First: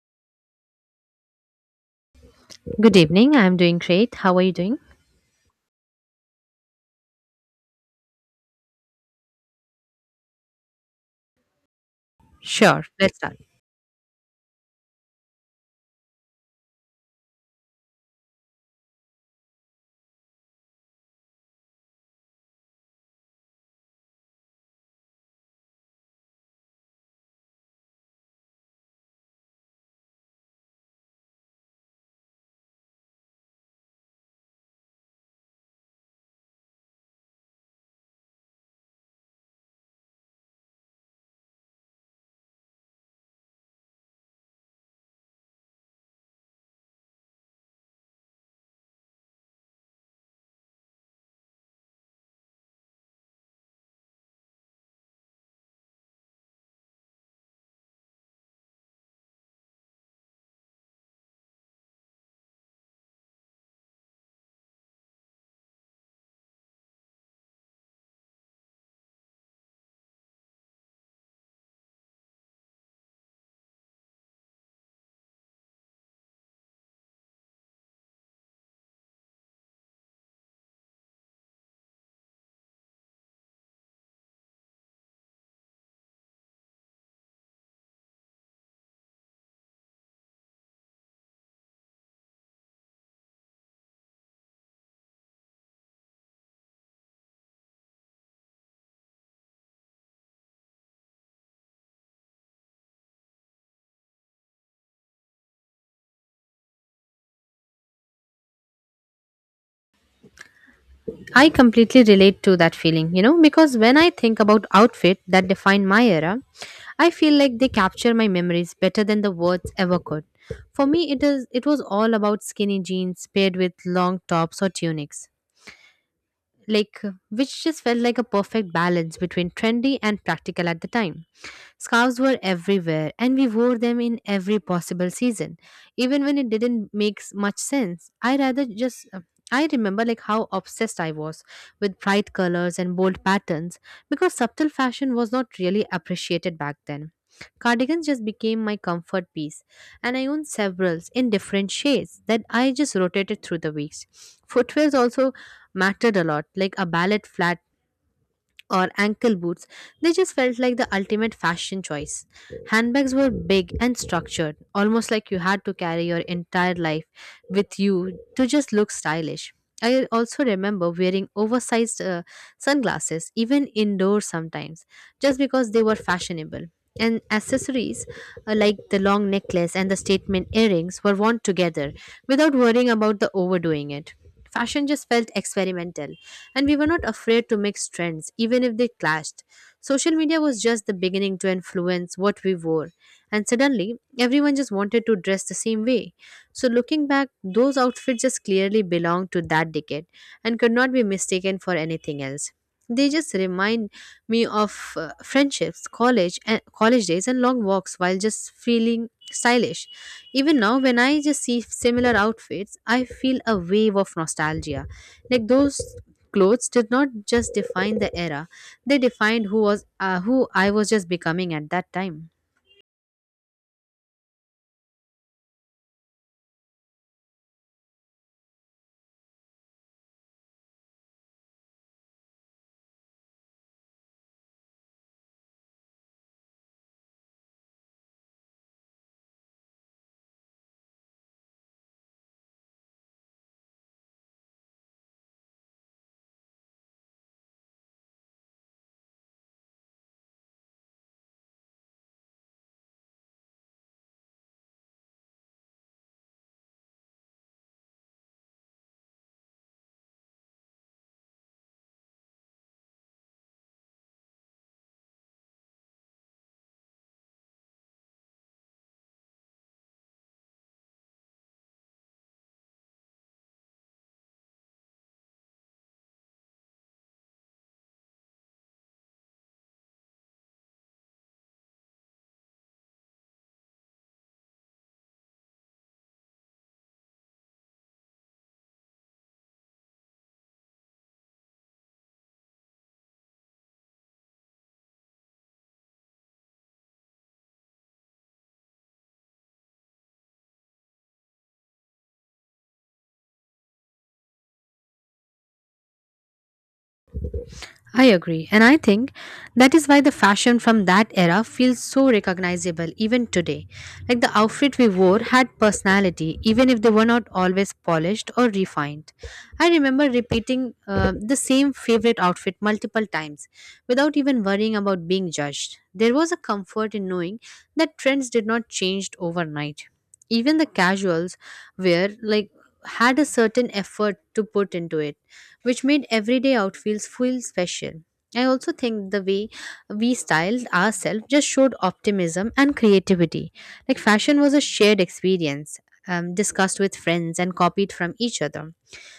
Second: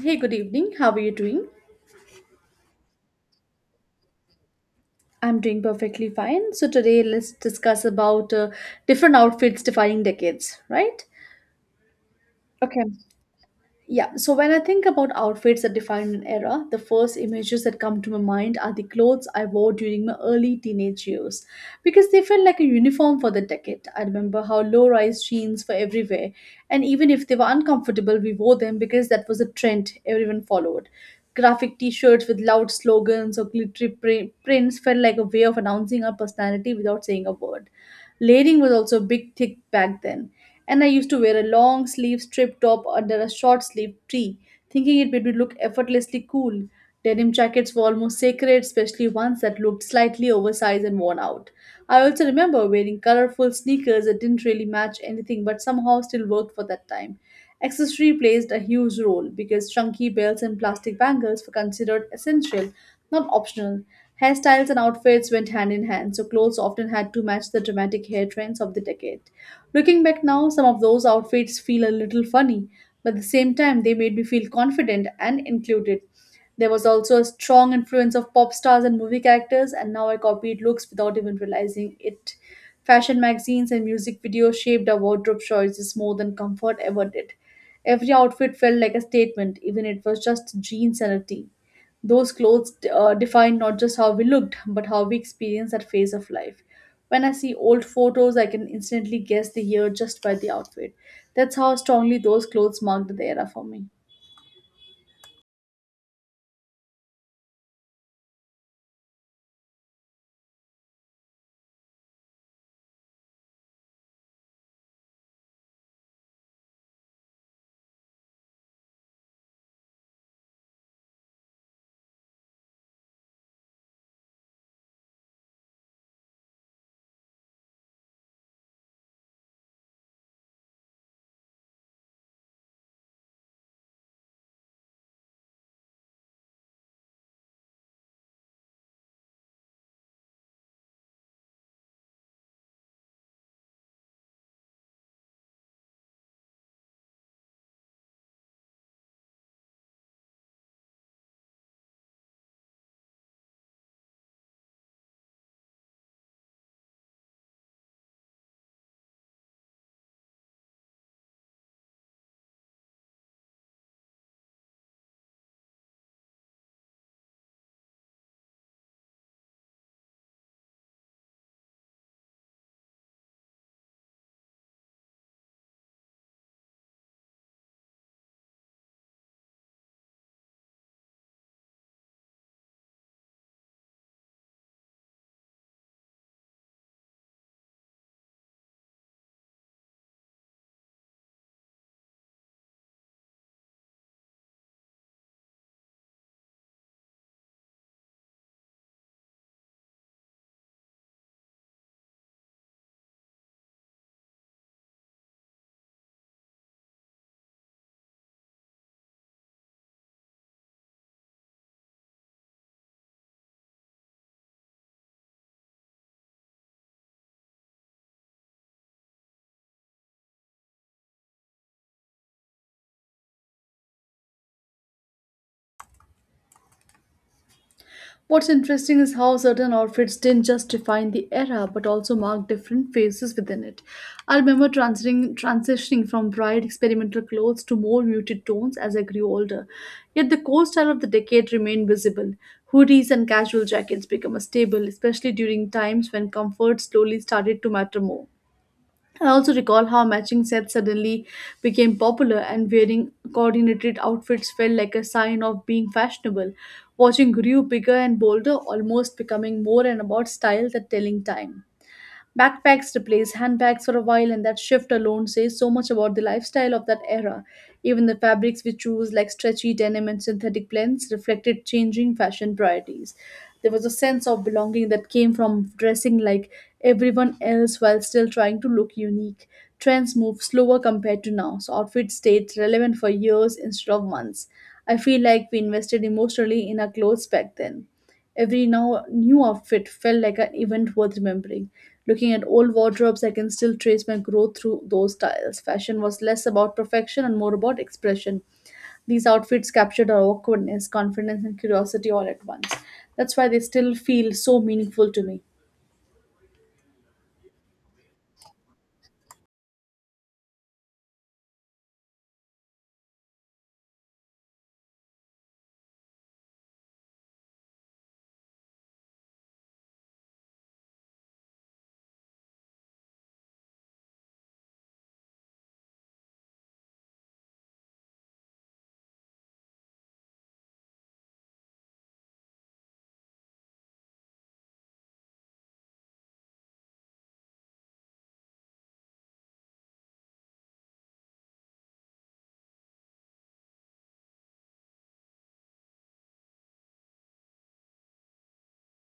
Hey, good evening. How are you doing? Good evening. I'm doing great. How are you doing? I'm doing perfectly fine. So today let's discuss about different outfits defining decades, right? Okay. Sure, let's start. Yeah, so when I think about outfits that define an era, the first images that come to my mind are the clothes I wore during my early teenage years because they felt like a uniform for the decade. I remember how low rise jeans were everywhere, and even if they were uncomfortable, we wore them because that was a trend everyone followed. Graphic t shirts with loud slogans or prints felt like a way of announcing our personality without saying a word. Layering was also big thick back then, and I used to wear a long sleeve strip top under a short sleeve tee, thinking it made me look effortlessly cool. Denim jackets were almost sacred, especially ones that looked slightly oversized and worn out. I also remember wearing colorful sneakers that didn't really match anything but somehow still worked for that time. Accessory placed a huge role because chunky belts and plastic bangles were considered essential, not optional. Hairstyles and outfits went hand in hand, so clothes often had to match the dramatic hair trends of the decade. Looking back now, some of those outfits feel a little funny, but at the same time, they made me feel confident and included. There was also a strong influence of pop stars and movie characters, and now I copied looks without even realizing it. Fashion magazines and music videos shaped our wardrobe choices more than comfort ever did. Every outfit felt like a statement, even if it was just jeans and a tee. Those clothes defined not just how we looked, but how we experienced that phase of life. When I see old photos, I can instantly guess the year just by the outfit. That's how strongly those clothes marked the era for me. I completely relate to that feeling, you know, because when I think about outfit that define my era, I feel like they capture my memories better than the words ever could. For me, it was all about skinny jeans paired with long tops or tunics. Like which just felt like a perfect balance between trendy and practical at the time. Scarves were everywhere and we wore them in every possible season, even when it didn't make much sense. I rather just I remember like how obsessed I was with bright colors and bold patterns because subtle fashion was not really appreciated back then. Cardigans just became my comfort piece, and I own several in different shades that I just rotated through the weeks. Footwears also mattered a lot, like a ballet flat or ankle boots, they just felt like the ultimate fashion choice. Handbags were big and structured, almost like you had to carry your entire life with you to just look stylish. I also remember wearing oversized sunglasses, even indoors sometimes, just because they were fashionable. And accessories like the long necklace and the statement earrings were worn together without worrying about the overdoing it. Fashion just felt experimental and we were not afraid to mix trends, even if they clashed. Social media was just the beginning to influence what we wore, and suddenly everyone just wanted to dress the same way. So, looking back, those outfits just clearly belonged to that decade and could not be mistaken for anything else. They just remind me of friendships, college, and college days, and long walks while just feeling stylish. Even now, when I just see similar outfits, I feel a wave of nostalgia. Like those clothes did not just define the era; they defined who I was just becoming at that time. What's interesting is how certain outfits didn't just define the era but also mark different phases within it. I remember transitioning from bright experimental clothes to more muted tones as I grew older. Yet the core style of the decade remained visible. Hoodies and casual jackets became a staple, especially during times when comfort slowly started to matter more. I also recall how matching sets suddenly became popular and wearing coordinated outfits felt like a sign of being fashionable. Watching grew bigger and bolder, almost becoming more and about style than telling time. Backpacks replaced handbags for a while, and that shift alone says so much about the lifestyle of that era. Even the fabrics we choose, like stretchy denim and synthetic blends, reflected changing fashion priorities. There was a sense of belonging that came from dressing like everyone else while still trying to look unique. Trends moved slower compared to now, so outfits stayed relevant for years instead of months. I feel like we invested emotionally in our clothes back then. Every now new outfit felt like an event worth remembering. Looking at old wardrobes, I can still trace my growth through those styles. Fashion was less about perfection and more about expression. These outfits captured our awkwardness, confidence, and curiosity all at once. That's why they still feel so meaningful to me. I agree. And I think that is why the fashion from that era feels so recognizable even today. Like the outfit we wore had personality, even if they were not always polished or refined. I remember repeating the same favorite outfit multiple times without even worrying about being judged. There was a comfort in knowing that trends did not change overnight. Even the casuals wear, like, had a certain effort to put into it which made everyday out feels feel special. I also think the way we styled ourselves just showed optimism and creativity. Like fashion was a shared experience, discussed with friends and copied from each other.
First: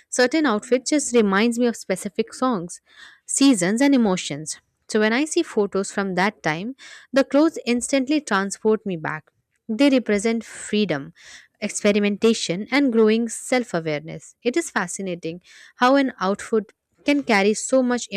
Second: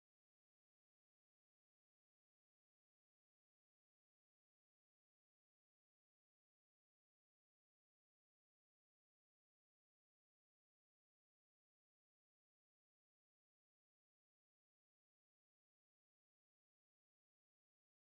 Certain outfits just reminds me of specific songs, seasons and emotions. So when I see photos from that time, the clothes instantly transport me back. They represent freedom, experimentation and growing self-awareness. It is fascinating how an outfit can carry so much